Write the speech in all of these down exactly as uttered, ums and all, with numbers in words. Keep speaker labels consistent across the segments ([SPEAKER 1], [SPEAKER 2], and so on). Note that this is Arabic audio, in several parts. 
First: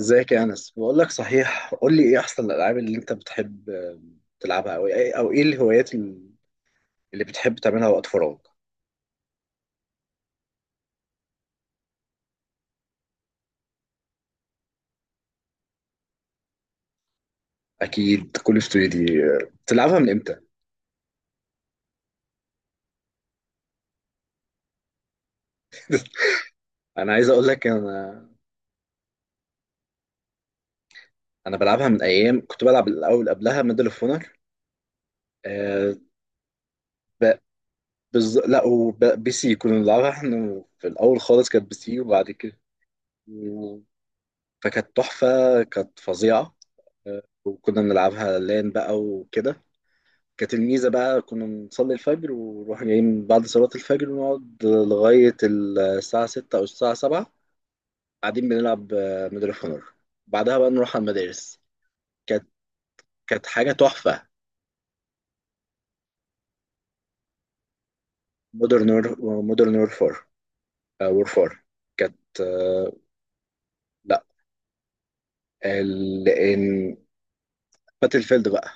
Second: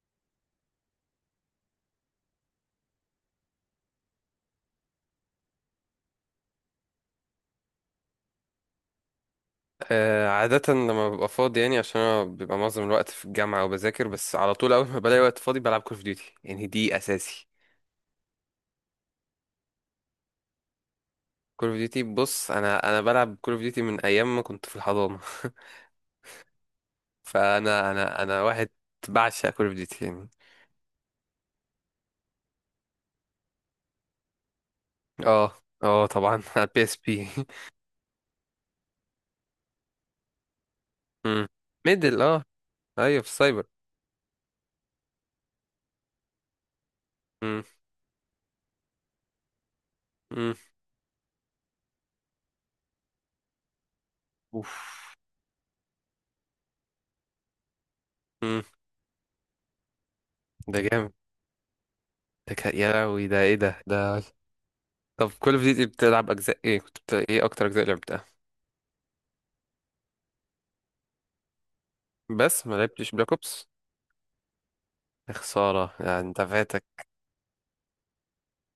[SPEAKER 1] ازيك يا انس؟ بقول لك، صحيح، قول لي ايه احسن الالعاب اللي انت بتحب تلعبها، او ايه او ايه الهوايات اللي بتحب تعملها وقت فراغ؟
[SPEAKER 2] آه، عادة لما ببقى فاضي يعني عشان أنا بيبقى معظم الوقت في الجامعة وبذاكر، بس على طول أول ما بلاقي وقت فاضي بلعب كول أوف ديوتي، يعني دي أساسي.
[SPEAKER 1] اكيد. كل اوف دي بتلعبها من امتى؟
[SPEAKER 2] كول أوف ديوتي، بص، أنا أنا بلعب كول أوف ديوتي من أيام ما كنت في الحضانة.
[SPEAKER 1] انا عايز اقول لك.
[SPEAKER 2] فأنا أنا
[SPEAKER 1] انا
[SPEAKER 2] أنا واحد بعشق كول أوف ديوتي يعني.
[SPEAKER 1] انا بلعبها من ايام كنت بلعب الاول قبلها ميدل اوف اونر.
[SPEAKER 2] أه
[SPEAKER 1] آه
[SPEAKER 2] أه طبعا. على بي إس بي.
[SPEAKER 1] ب... بز... لا، وبي سي كنا بنلعبها احنا في الاول خالص. كانت بي سي،
[SPEAKER 2] ميدل.
[SPEAKER 1] وبعد
[SPEAKER 2] أه،
[SPEAKER 1] كده
[SPEAKER 2] أيوة في السايبر.
[SPEAKER 1] و- فكانت تحفة، كانت فظيعة. آه،
[SPEAKER 2] مم،
[SPEAKER 1] وكنا بنلعبها لان بقى وكده. كانت
[SPEAKER 2] مم،
[SPEAKER 1] الميزة بقى كنا نصلي الفجر ونروح جايين بعد صلاة الفجر ونقعد
[SPEAKER 2] أوف،
[SPEAKER 1] لغاية الساعة ستة أو الساعة سبعة، قاعدين
[SPEAKER 2] مم،
[SPEAKER 1] بنلعب آه، ميدل اوف اونر. بعدها بقى
[SPEAKER 2] ده
[SPEAKER 1] نروح على
[SPEAKER 2] جامد.
[SPEAKER 1] المدارس. كانت
[SPEAKER 2] ده كا- يا لهوي، ده
[SPEAKER 1] كانت
[SPEAKER 2] إيه
[SPEAKER 1] حاجة
[SPEAKER 2] ده ده؟
[SPEAKER 1] تحفة.
[SPEAKER 2] طب كول أوف ديوتي بتلعب أجزاء إيه؟ كنت بت... إيه أكتر أجزاء لعبتها؟
[SPEAKER 1] مودرن مودرن وورفار وورفار. كانت
[SPEAKER 2] بس ما
[SPEAKER 1] آه،
[SPEAKER 2] لعبتش بلاك أوبس،
[SPEAKER 1] لا،
[SPEAKER 2] يا خسارة يعني،
[SPEAKER 1] ال...
[SPEAKER 2] انت فاتك.
[SPEAKER 1] باتل فيلد بقى.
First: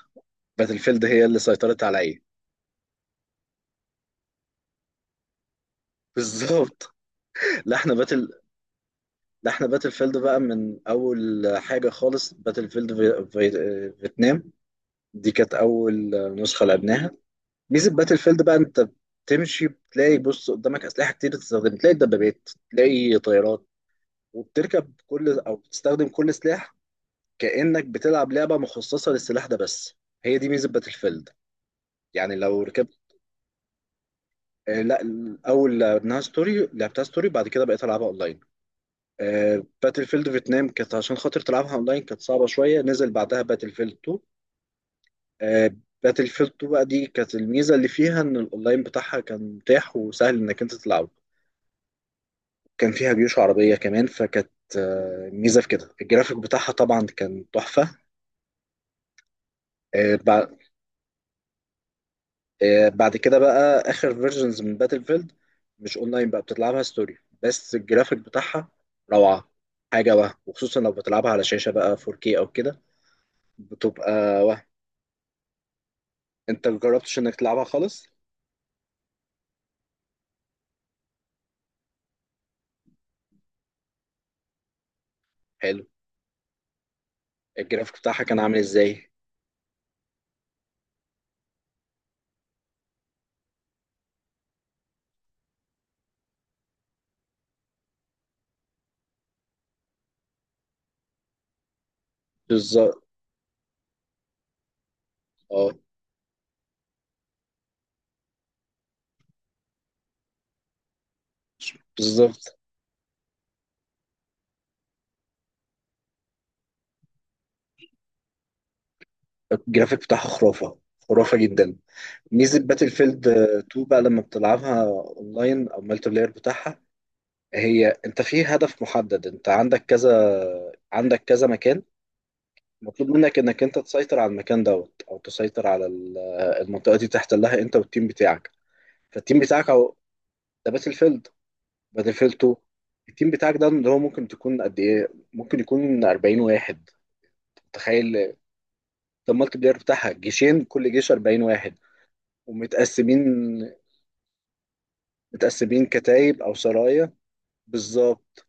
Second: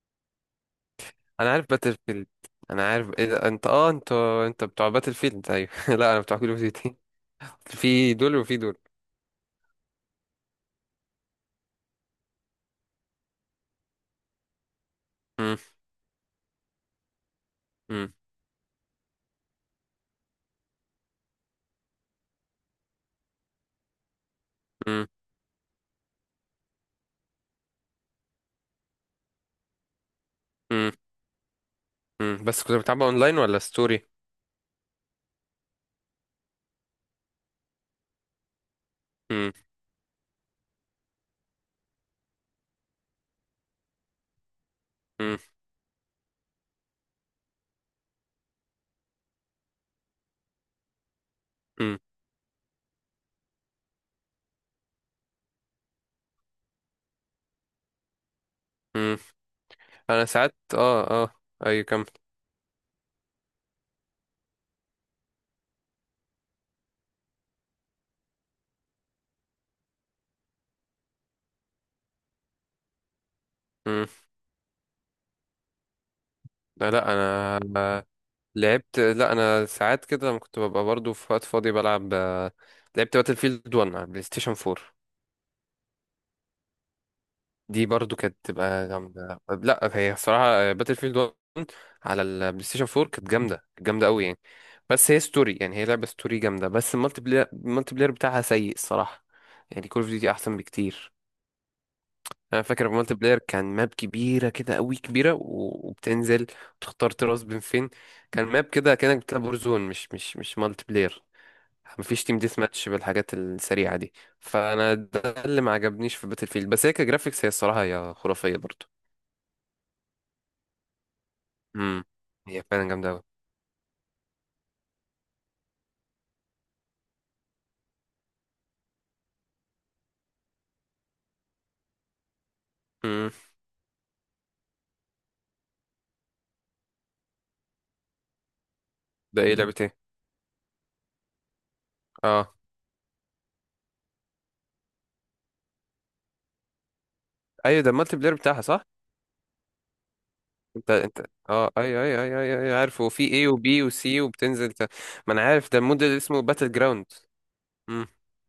[SPEAKER 1] باتل فيلد هي اللي
[SPEAKER 2] انا عارف
[SPEAKER 1] سيطرت
[SPEAKER 2] باتل
[SPEAKER 1] عليا.
[SPEAKER 2] فيلد. انا عارف ايه ده، انت اه انت انت بتوع باتل فيلد، ايوه. لا، انا بتوع كول اوف
[SPEAKER 1] بالظبط.
[SPEAKER 2] ديوتي.
[SPEAKER 1] لا احنا
[SPEAKER 2] في
[SPEAKER 1] باتل
[SPEAKER 2] دول وفي دول.
[SPEAKER 1] لا احنا باتل فيلد بقى من اول حاجه خالص. باتل فيلد في... في... آه، فيتنام، دي كانت
[SPEAKER 2] مم،
[SPEAKER 1] أول نسخة لعبناها. ميزة
[SPEAKER 2] مم،
[SPEAKER 1] باتل فيلد بقى أنت بتمشي بتلاقي، بص، قدامك أسلحة كتير تستخدم، تلاقي دبابات، تلاقي طيارات، وبتركب
[SPEAKER 2] مم،
[SPEAKER 1] كل أو بتستخدم كل سلاح كأنك بتلعب لعبة مخصصة للسلاح ده بس. هي دي ميزة
[SPEAKER 2] مم،
[SPEAKER 1] باتل فيلد. يعني
[SPEAKER 2] مم.
[SPEAKER 1] لو
[SPEAKER 2] بس كنت بتلعبها
[SPEAKER 1] ركبت
[SPEAKER 2] اونلاين ولا ستوري؟
[SPEAKER 1] آه لا، الأول لعبناها ستوري، لعبتها ستوري، بعد كده بقيت ألعبها أونلاين.
[SPEAKER 2] مم،
[SPEAKER 1] آه، باتل فيلد فيتنام كانت عشان خاطر تلعبها أونلاين كانت صعبة شوية. نزل بعدها باتل فيلد اتنين.
[SPEAKER 2] مم،
[SPEAKER 1] باتل فيلد اتنين بقى، دي كانت الميزه اللي فيها ان الاونلاين بتاعها كان متاح وسهل انك انت تلعبه.
[SPEAKER 2] مم،
[SPEAKER 1] كان فيها جيوش عربيه كمان، فكانت آه، ميزه في كده. الجرافيك بتاعها طبعا كان تحفه.
[SPEAKER 2] مم.
[SPEAKER 1] آه،
[SPEAKER 2] انا
[SPEAKER 1] بع-
[SPEAKER 2] ساعات اه اه، ايوه كمل.
[SPEAKER 1] آه، بعد كده بقى اخر فيرجنز من باتل فيلد مش اونلاين بقى، بتلعبها ستوري، بس الجرافيك بتاعها روعه، حاجه وهم. وخصوصا لو بتلعبها على شاشه بقى فور كيه او كده،
[SPEAKER 2] مم.
[SPEAKER 1] بتبقى وهم. انت
[SPEAKER 2] لا لا،
[SPEAKER 1] مجربتش انك
[SPEAKER 2] انا
[SPEAKER 1] تلعبها خالص؟
[SPEAKER 2] آه، لعبت. لا، انا ساعات كده لما كنت ببقى برضو في وقت فاضي بلعب، آه، لعبت باتل فيلد واحد على بلاي ستيشن أربعة.
[SPEAKER 1] حلو.
[SPEAKER 2] دي
[SPEAKER 1] الجرافيك
[SPEAKER 2] برضو
[SPEAKER 1] بتاعها
[SPEAKER 2] كانت
[SPEAKER 1] كان عامل
[SPEAKER 2] تبقى
[SPEAKER 1] ازاي؟
[SPEAKER 2] جامدة. لا، هي الصراحة باتل فيلد واحد على البلاي ستيشن أربعة كانت جامدة، كانت جامدة قوي يعني. بس هي ستوري، يعني هي لعبة ستوري جامدة، بس المالتي بلاير، المالتي بلاير بتاعها سيء الصراحة، يعني كول اوف ديوتي أحسن بكتير. أنا فاكر
[SPEAKER 1] بالظبط.
[SPEAKER 2] المالتي بلاير كان ماب كبيرة كده قوي كبيرة
[SPEAKER 1] اه،
[SPEAKER 2] و- وبتنزل وتختار تراس بين فين. كان ماب كده كأنك بتلعب ورزون، مش مش مش مالتي بلاير. مفيش تيم
[SPEAKER 1] بالظبط.
[SPEAKER 2] ديث ماتش بالحاجات السريعة دي. فأنا ده اللي ما عجبنيش في باتل فيلد، بس هي كجرافيكس هي الصراحة هي خرافية برضو.
[SPEAKER 1] الجرافيك بتاعها خرافة، خرافة جدا.
[SPEAKER 2] امم،
[SPEAKER 1] ميزة
[SPEAKER 2] هي فعلا
[SPEAKER 1] باتل
[SPEAKER 2] جامده قوي.
[SPEAKER 1] فيلد اتنين بقى لما بتلعبها اونلاين او مالتي بلاير بتاعها، هي انت في هدف محدد. انت عندك كذا، عندك كذا مكان مطلوب
[SPEAKER 2] امم،
[SPEAKER 1] منك انك انت تسيطر على المكان دوت، او تسيطر على ال- المنطقة دي، تحتلها انت والتيم بتاعك. فالتيم
[SPEAKER 2] ده ايه؟
[SPEAKER 1] بتاعك
[SPEAKER 2] لعبه
[SPEAKER 1] اهو.
[SPEAKER 2] ايه؟
[SPEAKER 1] ده باتل فيلد، باتل فيلد
[SPEAKER 2] اه
[SPEAKER 1] اتنين. التيم بتاعك ده اللي هو ممكن تكون قد ايه؟ ممكن يكون اربعين واحد.
[SPEAKER 2] ايوه، ده المالتي بلاير
[SPEAKER 1] تخيل.
[SPEAKER 2] بتاعها صح.
[SPEAKER 1] ده المالتي بلاير بتاعها، جيشين،
[SPEAKER 2] انت
[SPEAKER 1] كل جيش
[SPEAKER 2] انت
[SPEAKER 1] اربعين
[SPEAKER 2] اه
[SPEAKER 1] واحد.
[SPEAKER 2] ايوه ايوه ايوه ايوه أيوة، عارف، وفي
[SPEAKER 1] ومتقسمين.
[SPEAKER 2] ايه وبي وسي وبتنزل ت... ما انا عارف، ده
[SPEAKER 1] متقسمين
[SPEAKER 2] المود اللي اسمه
[SPEAKER 1] كتايب او
[SPEAKER 2] باتل جراوند.
[SPEAKER 1] سرايا.
[SPEAKER 2] امم،
[SPEAKER 1] بالظبط.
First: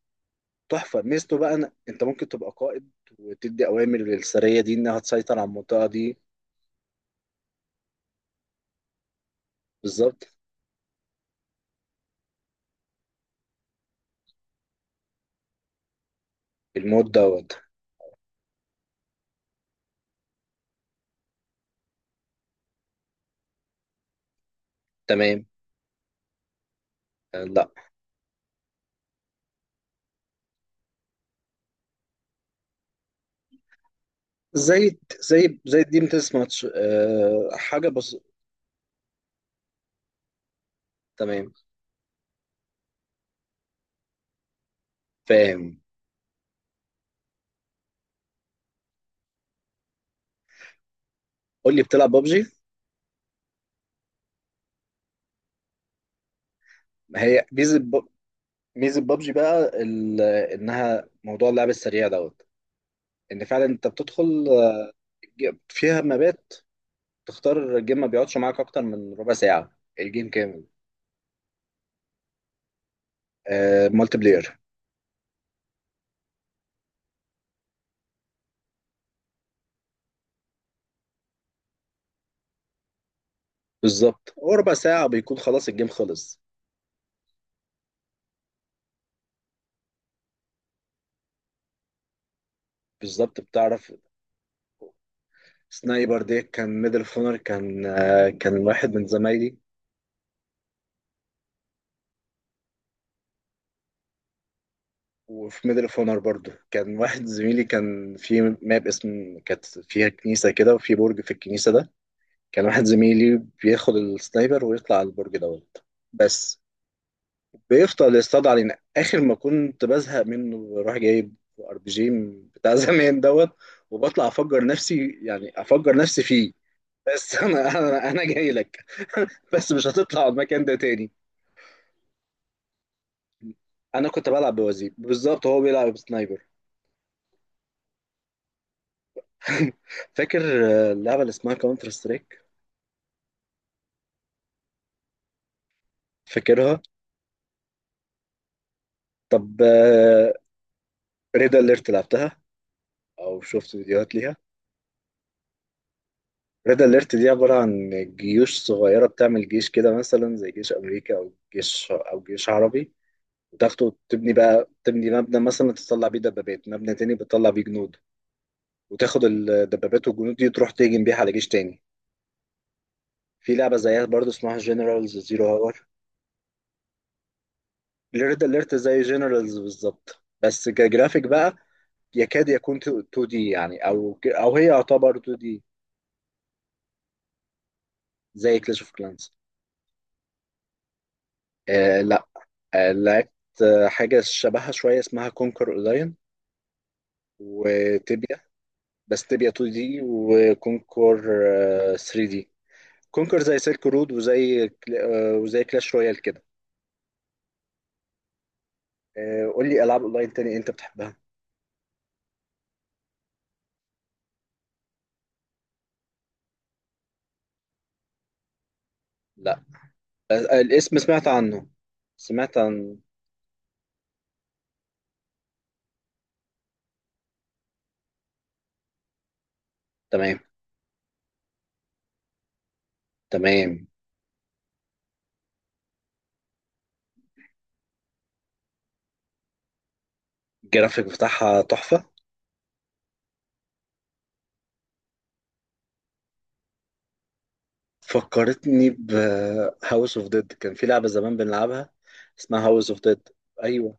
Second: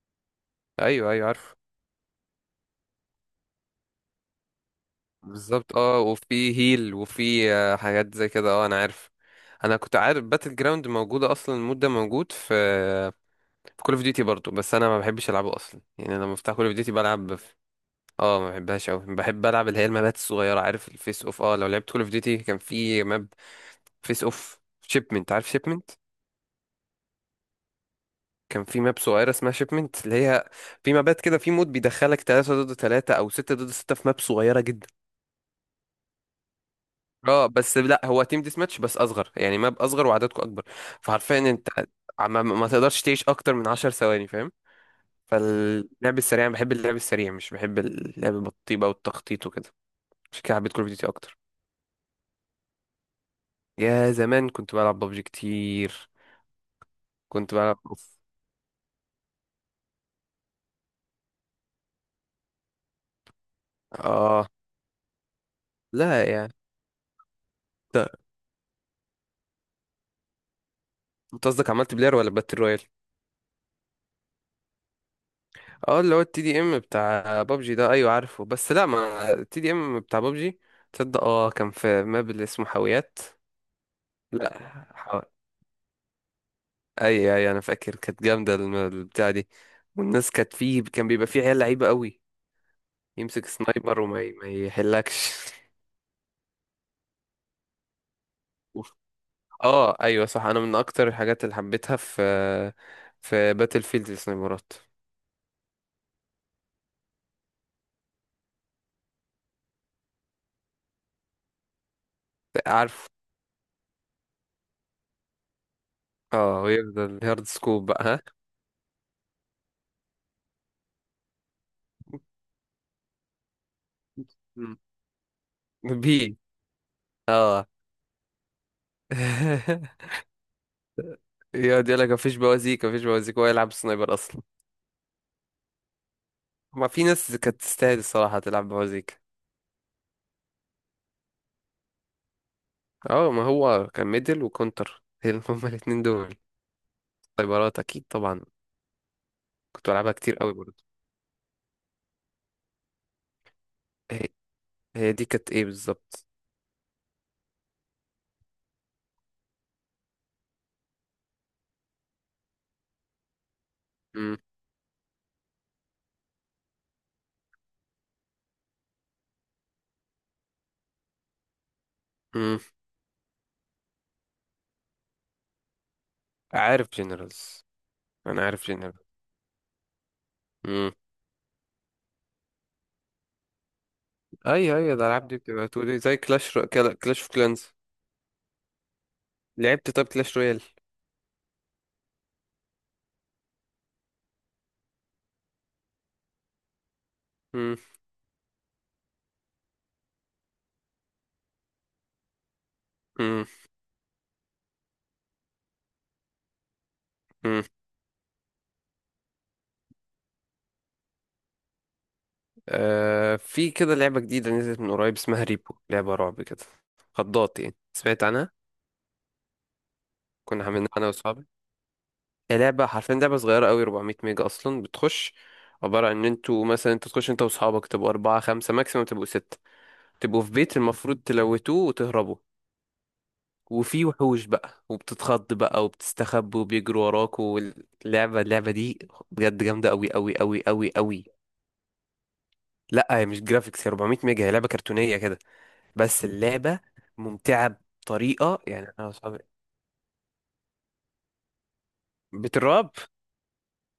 [SPEAKER 1] تحفه.
[SPEAKER 2] ايوه ايوه
[SPEAKER 1] ميزته بقى
[SPEAKER 2] عارف.
[SPEAKER 1] إن انت ممكن تبقى قائد وتدي اوامر للسريه دي انها تسيطر على
[SPEAKER 2] بالظبط،
[SPEAKER 1] المنطقه
[SPEAKER 2] اه
[SPEAKER 1] دي.
[SPEAKER 2] وفي هيل وفي، آه، حاجات زي كده، اه انا عارف. انا كنت
[SPEAKER 1] بالظبط.
[SPEAKER 2] عارف باتل جراوند موجوده اصلا، المود ده موجود في في كول اوف ديوتي برضو، بس انا ما بحبش العبه اصلا يعني. لما بفتح كول اوف ديوتي
[SPEAKER 1] المود
[SPEAKER 2] بلعب،
[SPEAKER 1] دوت.
[SPEAKER 2] اه ما بحبهاش قوي، بحب العب اللي هي المابات الصغيره، عارف الفيس اوف؟ اه، لو لعبت كول اوف ديوتي كان في ماب فيس اوف شيبمنت،
[SPEAKER 1] تمام.
[SPEAKER 2] عارف شيبمنت؟
[SPEAKER 1] آه لا.
[SPEAKER 2] كان في ماب صغيره اسمها شيبمنت، اللي هي في مابات كده في مود بيدخلك ثلاثة ضد ثلاثة او ستة ضد ستة في ماب صغيره جدا.
[SPEAKER 1] زي زي زي الديم تيس ماتش،
[SPEAKER 2] اه
[SPEAKER 1] آه
[SPEAKER 2] بس
[SPEAKER 1] حاجه
[SPEAKER 2] لا،
[SPEAKER 1] بس.
[SPEAKER 2] هو تيم ديس ماتش بس اصغر، يعني ماب اصغر وعددكم اكبر. فحرفيا
[SPEAKER 1] تمام.
[SPEAKER 2] انت ما, ما تقدرش تعيش اكتر من عشر ثواني، فاهم؟
[SPEAKER 1] فاهم.
[SPEAKER 2] فاللعب السريع أنا بحب اللعب السريع، مش بحب اللعب بالطيبه والتخطيط وكده. عشان كده حبيت كول اوف ديوتي اكتر.
[SPEAKER 1] قول لي، بتلعب ببجي؟
[SPEAKER 2] يا زمان كنت بلعب ببجي كتير.
[SPEAKER 1] ما هي
[SPEAKER 2] كنت
[SPEAKER 1] ميزه
[SPEAKER 2] بلعب
[SPEAKER 1] ب-
[SPEAKER 2] اوف،
[SPEAKER 1] ميزه ببجي بقى ال- انها موضوع اللعب السريع دوت. ان فعلا انت بتدخل
[SPEAKER 2] اه
[SPEAKER 1] آه، فيها
[SPEAKER 2] لا
[SPEAKER 1] مابات،
[SPEAKER 2] يعني،
[SPEAKER 1] تختار الجيم، ما
[SPEAKER 2] ده
[SPEAKER 1] بيقعدش معاك اكتر من ربع ساعه، الجيم كامل.
[SPEAKER 2] انت قصدك عملت بلاير ولا باتل رويال؟
[SPEAKER 1] آه، مالتي بلاير.
[SPEAKER 2] اه اللي هو التي دي ام بتاع ببجي ده، ايوه عارفه. بس لا، ما التي دي ام بتاع ببجي، تصدق اه كان في ماب اللي اسمه حاويات.
[SPEAKER 1] بالظبط،
[SPEAKER 2] لا
[SPEAKER 1] هو ربع ساعة
[SPEAKER 2] حو...
[SPEAKER 1] بيكون خلاص الجيم خلص.
[SPEAKER 2] اي اي، انا فاكر كانت جامده الم- البتاع دي. والناس كانت فيه، كان بيبقى فيه عيال لعيبه قوي،
[SPEAKER 1] بالظبط،
[SPEAKER 2] يمسك
[SPEAKER 1] بتعرف.
[SPEAKER 2] سنايبر وما ي- ما يحلكش.
[SPEAKER 1] سنايبر دي كان ميدل اوف اونر. كان آه كان واحد من زمايلي.
[SPEAKER 2] اه ايوه صح، انا من اكتر الحاجات اللي حبيتها في في باتل فيلد السنايبرات.
[SPEAKER 1] وفي ميدل اوف اونر برضه كان واحد زميلي كان في ماب اسم كانت فيها كنيسة كده، وفي برج في الكنيسة ده كان واحد
[SPEAKER 2] عارف،
[SPEAKER 1] زميلي بياخد السنايبر ويطلع على البرج دوت،
[SPEAKER 2] اه
[SPEAKER 1] بس
[SPEAKER 2] ويفضل هارد سكوب بقى،
[SPEAKER 1] بيفضل
[SPEAKER 2] ها.
[SPEAKER 1] يصطاد علينا. اخر ما كنت بزهق منه، بروح جايب ار بي جي بتاع زمان دوت، وبطلع افجر
[SPEAKER 2] مم.
[SPEAKER 1] نفسي، يعني افجر نفسي
[SPEAKER 2] بي،
[SPEAKER 1] فيه. بس
[SPEAKER 2] اه.
[SPEAKER 1] انا، انا انا جاي لك، بس مش هتطلع على المكان ده تاني.
[SPEAKER 2] يقعد يقول لك مفيش بوازيك مفيش بوازيك، هو يلعب
[SPEAKER 1] انا
[SPEAKER 2] سنايبر
[SPEAKER 1] كنت
[SPEAKER 2] اصلا.
[SPEAKER 1] بلعب بوزير، بالظبط هو بيلعب بسنايبر.
[SPEAKER 2] ما في ناس كانت تستاهل الصراحه تلعب بوازيك.
[SPEAKER 1] فاكر آه، اللعبه اللي اسمها كاونتر سترايك؟
[SPEAKER 2] اه ما هو كان ميدل وكونتر، هي- هما الاتنين دول
[SPEAKER 1] فاكرها.
[SPEAKER 2] سنايبرات اكيد طبعا.
[SPEAKER 1] طب
[SPEAKER 2] كنت بلعبها كتير قوي برضه.
[SPEAKER 1] ريد اليرت لعبتها، او شفت فيديوهات
[SPEAKER 2] هي
[SPEAKER 1] ليها؟
[SPEAKER 2] هي دي كانت ايه بالظبط؟
[SPEAKER 1] ريد اليرت دي عباره عن جيوش صغيره، بتعمل جيش كده مثلا زي جيش امريكا او جيش او جيش عربي، وتاخده تبني
[SPEAKER 2] مم.
[SPEAKER 1] بقى، تبني مبنى مثلا تطلع بيه دبابات، مبنى تاني بتطلع بيه جنود، وتاخد الدبابات والجنود دي تروح تهجم بيها على جيش تاني.
[SPEAKER 2] مم.
[SPEAKER 1] في لعبة زيها برضو اسمها جنرالز زيرو هاور.
[SPEAKER 2] عارف جنرالز.
[SPEAKER 1] ريد
[SPEAKER 2] انا عارف
[SPEAKER 1] اليرت
[SPEAKER 2] جنرال.
[SPEAKER 1] زي جنرالز بالظبط، بس كجرافيك بقى، يكاد يكون 2 دي يعني، او او هي
[SPEAKER 2] اي اي،
[SPEAKER 1] يعتبر
[SPEAKER 2] الالعاب
[SPEAKER 1] 2
[SPEAKER 2] دي
[SPEAKER 1] دي.
[SPEAKER 2] بتبقى تقولي زي كلاش رو... كلاش اوف كلانز.
[SPEAKER 1] زي كلاش اوف كلانس.
[SPEAKER 2] لعبت طب كلاش رويال؟
[SPEAKER 1] آه لا. آه لعبت آه، حاجة شبهها شوية اسمها كونكر اونلاين.
[SPEAKER 2] مم.
[SPEAKER 1] وتبيا، بس تبيا 2 دي. وكونكر 3 دي. كونكر
[SPEAKER 2] مم.
[SPEAKER 1] زي سيلك رود وزي كلا- آه، وزي كلاش رويال كده.
[SPEAKER 2] مم.
[SPEAKER 1] آه، قول لي العاب اونلاين تاني انت بتحبها.
[SPEAKER 2] آه، في كده لعبة جديدة نزلت من قريب اسمها ريبو، لعبة رعب كده، خضات يعني. سمعت عنها؟
[SPEAKER 1] لا. آه، آه،
[SPEAKER 2] كنا عاملينها
[SPEAKER 1] الاسم
[SPEAKER 2] انا
[SPEAKER 1] سمعت
[SPEAKER 2] واصحابي.
[SPEAKER 1] عنه. سمعت
[SPEAKER 2] هي لعبة،
[SPEAKER 1] عن.
[SPEAKER 2] حرفيا لعبة صغيرة قوي، أربعمائة ميجا اصلا، بتخش عبارة عن ان انتوا مثلا، انت تخش انت واصحابك، تبقوا أربعة خمسة ماكسيموم تبقوا ستة،
[SPEAKER 1] تمام.
[SPEAKER 2] تبقوا في بيت المفروض تلوتوه وتهربوا،
[SPEAKER 1] تمام.
[SPEAKER 2] وفي وحوش بقى وبتتخض بقى وبتستخبى وبيجروا وراك، واللعبة، اللعبة دي بجد جامدة أوي أوي أوي أوي
[SPEAKER 1] الجرافيك
[SPEAKER 2] أوي.
[SPEAKER 1] بتاعها تحفة.
[SPEAKER 2] لا هي مش جرافيكس، هي أربعمائة ميجا، هي لعبة كرتونية كده، بس اللعبة ممتعة بطريقة
[SPEAKER 1] فكرتني
[SPEAKER 2] يعني أنا
[SPEAKER 1] ب
[SPEAKER 2] وأصحابي.
[SPEAKER 1] هاوس اوف ديد. كان في لعبة زمان بنلعبها اسمها هاوس
[SPEAKER 2] بتراب،
[SPEAKER 1] اوف ديد. ايوه،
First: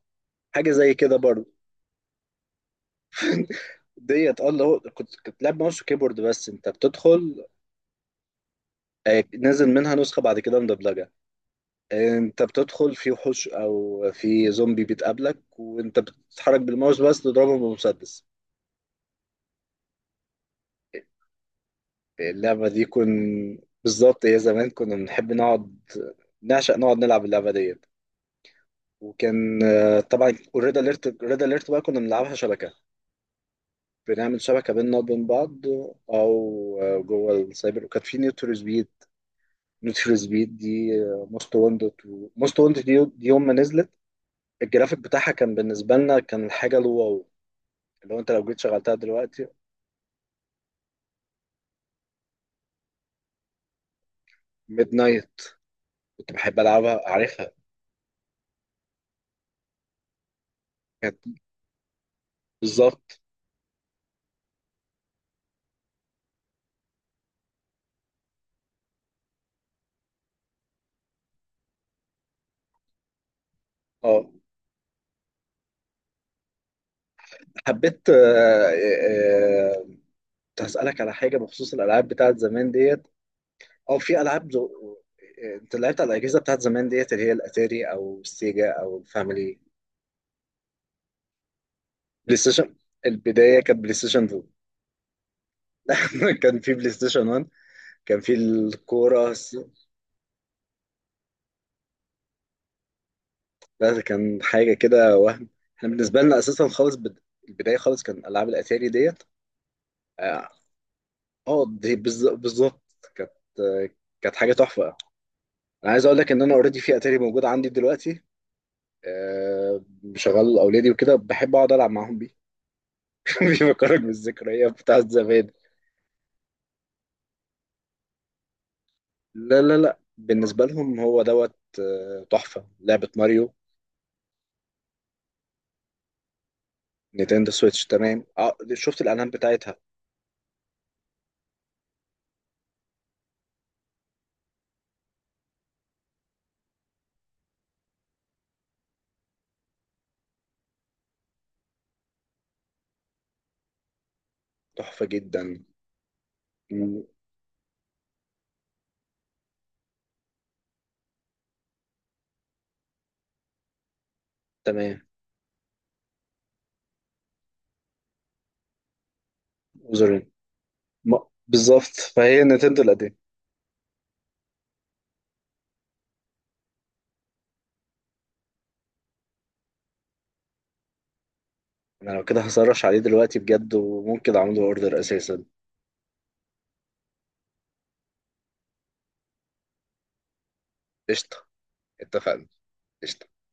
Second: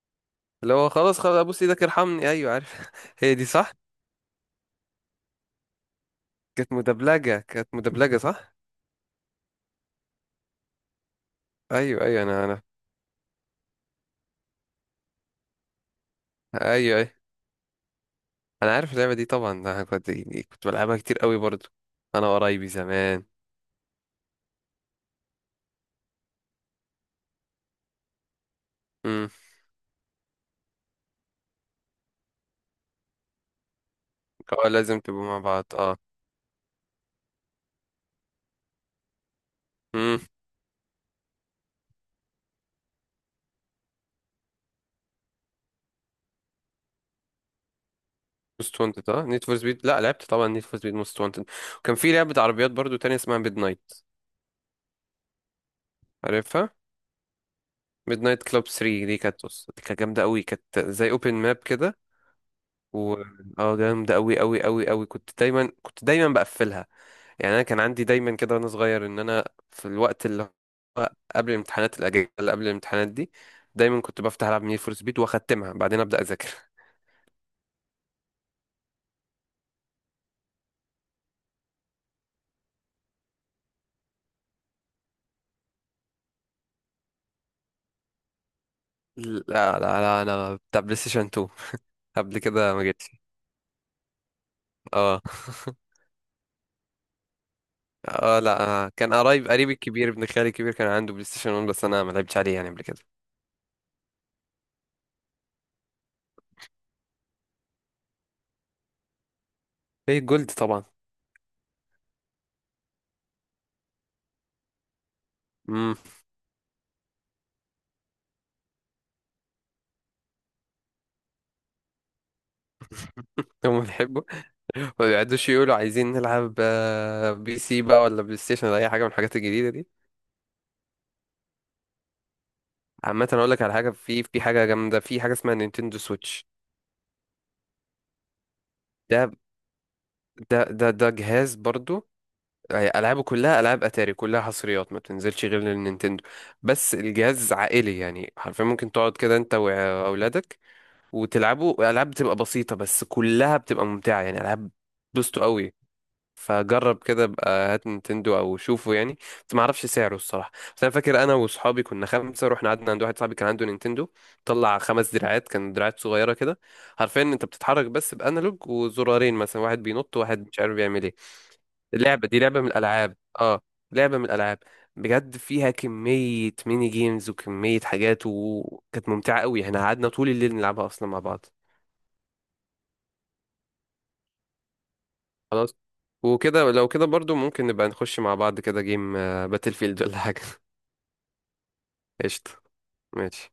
[SPEAKER 1] حاجة
[SPEAKER 2] اللي هو
[SPEAKER 1] زي كده
[SPEAKER 2] خلاص خلاص
[SPEAKER 1] برضه.
[SPEAKER 2] أبوس إيدك ارحمني. أيوة عارف، هي دي صح.
[SPEAKER 1] ديت. اه، اللي هو كنت كنت لعب ماوس وكيبورد، بس انت
[SPEAKER 2] كانت
[SPEAKER 1] بتدخل.
[SPEAKER 2] مدبلجة، كانت مدبلجة صح.
[SPEAKER 1] آه، نازل منها نسخة بعد كده مدبلجة.
[SPEAKER 2] أيوة
[SPEAKER 1] آه،
[SPEAKER 2] أيوة،
[SPEAKER 1] انت
[SPEAKER 2] أنا أنا.
[SPEAKER 1] بتدخل في وحوش او في زومبي بتقابلك، وانت بتتحرك
[SPEAKER 2] أيوة
[SPEAKER 1] بالماوس
[SPEAKER 2] أيوة،
[SPEAKER 1] بس تضربهم بمسدس.
[SPEAKER 2] أنا عارف اللعبة دي طبعا، أنا كنت يعني كنت بلعبها كتير أوي برضو أنا
[SPEAKER 1] اللعبة
[SPEAKER 2] وقرايبي
[SPEAKER 1] دي كن
[SPEAKER 2] زمان.
[SPEAKER 1] بالظبط، هي زمان كنا بنحب نقعد، نعشق نقعد نلعب اللعبة دي.
[SPEAKER 2] امم،
[SPEAKER 1] وكان آه، طبعا والريد اليرت، الريد اليرت بقى كنا بنلعبها شبكه، بنعمل
[SPEAKER 2] اه
[SPEAKER 1] شبكه بيننا
[SPEAKER 2] لازم تبقوا
[SPEAKER 1] وبين
[SPEAKER 2] مع بعض
[SPEAKER 1] بعض.
[SPEAKER 2] اه.
[SPEAKER 1] او آه، جوه السايبر. وكان في نيد فور سبيد. نيد فور
[SPEAKER 2] امم،
[SPEAKER 1] سبيد دي موست وانتد. موست وانتد دي دي يوم ما نزلت، الجرافيك بتاعها كان بالنسبه لنا كان الحاجه الواو. لو انت لو جيت
[SPEAKER 2] موست
[SPEAKER 1] شغلتها
[SPEAKER 2] وانتد اه، نيد
[SPEAKER 1] دلوقتي.
[SPEAKER 2] فور سبيد، لا لعبت طبعا نيد فور سبيد موست وانتد، وكان في لعبة عربيات برضو تانية اسمها ميد نايت.
[SPEAKER 1] ميد نايت كنت بحب
[SPEAKER 2] عارفها.
[SPEAKER 1] العبها، عارفها.
[SPEAKER 2] ميد نايت كلوب تري دي، كانت بص دي كانت جامدة قوي، كانت زي
[SPEAKER 1] كانت
[SPEAKER 2] اوبن ماب كده. و،
[SPEAKER 1] بالظبط.
[SPEAKER 2] اه جامدة قوي قوي قوي قوي، كنت دايما، كنت دايما بقفلها. يعني انا كان عندي دايما كده وانا صغير ان انا في الوقت اللي هو قبل الامتحانات، الاجازة اللي قبل الامتحانات دي، دايما كنت
[SPEAKER 1] اه،
[SPEAKER 2] بفتح العب نيد فور سبيد واختمها بعدين ابدا اذاكر.
[SPEAKER 1] حبيت. آه، آه، آه، كنت هسألك على حاجة بخصوص الألعاب بتاعت زمان ديت. اه، في العاب دو... انت لعبت على الاجهزه بتاعت زمان ديت اللي هي الاتاري او السيجا او
[SPEAKER 2] لا
[SPEAKER 1] الفاميلي؟
[SPEAKER 2] لا لا انا بتاع بلاي ستيشن تو،
[SPEAKER 1] بلاي
[SPEAKER 2] قبل
[SPEAKER 1] ستيشن.
[SPEAKER 2] كده ما جيتش.
[SPEAKER 1] البدايه كانت بلاي ستيشن اتنين.
[SPEAKER 2] اه.
[SPEAKER 1] كان في بلاي ستيشن واحد. كان في
[SPEAKER 2] اه لا آه، كان
[SPEAKER 1] الكوره
[SPEAKER 2] قريب،
[SPEAKER 1] الس-
[SPEAKER 2] قريبي الكبير ابن خالي الكبير كان عنده بلاي ستيشن ون، بس انا ما لعبتش عليه يعني قبل كده.
[SPEAKER 1] لا، ده كان حاجه كده وهم. احنا بالنسبه لنا اساسا خالص بد... البدايه خالص كان العاب الاتاري ديت.
[SPEAKER 2] في
[SPEAKER 1] اه.
[SPEAKER 2] جولد طبعا.
[SPEAKER 1] آه، دي بالز- بالظبط. كانت آه، كانت حاجه تحفه. انا
[SPEAKER 2] امم،
[SPEAKER 1] عايز اقول لك ان انا اوريدي في اتاري موجود عندي دلوقتي، آه، بشغل اولادي وكده، بحب اقعد العب معاهم بيه.
[SPEAKER 2] هم
[SPEAKER 1] بيفكرك
[SPEAKER 2] بيحبوا.
[SPEAKER 1] بالذكريات
[SPEAKER 2] ما
[SPEAKER 1] بتاعت
[SPEAKER 2] بيقعدوش
[SPEAKER 1] زمان.
[SPEAKER 2] يقولوا عايزين نلعب، آه، بي سي بقى ولا بلاي ستيشن ولا اي حاجه من الحاجات
[SPEAKER 1] لا،
[SPEAKER 2] الجديده
[SPEAKER 1] لا،
[SPEAKER 2] دي.
[SPEAKER 1] لا، بالنسبة لهم هو دوت آه، تحفة لعبة
[SPEAKER 2] عامه اقول
[SPEAKER 1] ماريو.
[SPEAKER 2] لك على حاجه، في في حاجه جامده، في حاجه اسمها نينتندو سويتش.
[SPEAKER 1] نينتندو سويتش، تمام، آه، شفت الإعلان
[SPEAKER 2] ده
[SPEAKER 1] بتاعتها.
[SPEAKER 2] ده ده ده جهاز برضو، آه، العابه كلها العاب اتاري، كلها حصريات ما بتنزلش غير للنينتندو. بس الجهاز عائلي يعني، حرفيا ممكن تقعد كده انت واولادك وتلعبوا العاب بتبقى بسيطه بس كلها بتبقى ممتعه، يعني العاب
[SPEAKER 1] تحفة
[SPEAKER 2] بوستو
[SPEAKER 1] جدا.
[SPEAKER 2] قوي.
[SPEAKER 1] مم،
[SPEAKER 2] فجرب كده بقى، هات نينتندو او شوفه يعني. بس ما اعرفش سعره الصراحه. بس انا فاكر انا واصحابي كنا خمسه، رحنا قعدنا عند واحد صاحبي كان عنده نينتندو، طلع
[SPEAKER 1] تمام.
[SPEAKER 2] خمس دراعات، كان دراعات صغيره كده. حرفيا انت بتتحرك بس بانالوج وزرارين، مثلا واحد بينط
[SPEAKER 1] وزرين.
[SPEAKER 2] وواحد مش عارف بيعمل ايه.
[SPEAKER 1] ما- بالظبط،
[SPEAKER 2] اللعبه دي
[SPEAKER 1] فهي
[SPEAKER 2] لعبه من
[SPEAKER 1] نينتندو القديم.
[SPEAKER 2] الالعاب، اه لعبه من الالعاب بجد، فيها كمية ميني جيمز وكمية حاجات، وكانت ممتعة قوي، احنا قعدنا طول الليل نلعبها أصلا مع بعض.
[SPEAKER 1] أنا لو كده هسرش عليه دلوقتي بجد، وممكن أعمله أوردر أساسا.
[SPEAKER 2] خلاص، وكده لو كده برضو ممكن نبقى نخش مع بعض كده جيم باتل فيلد ولا حاجة.
[SPEAKER 1] قشطة. اتفقنا.
[SPEAKER 2] قشطة.
[SPEAKER 1] قشطة.
[SPEAKER 2] ماشي.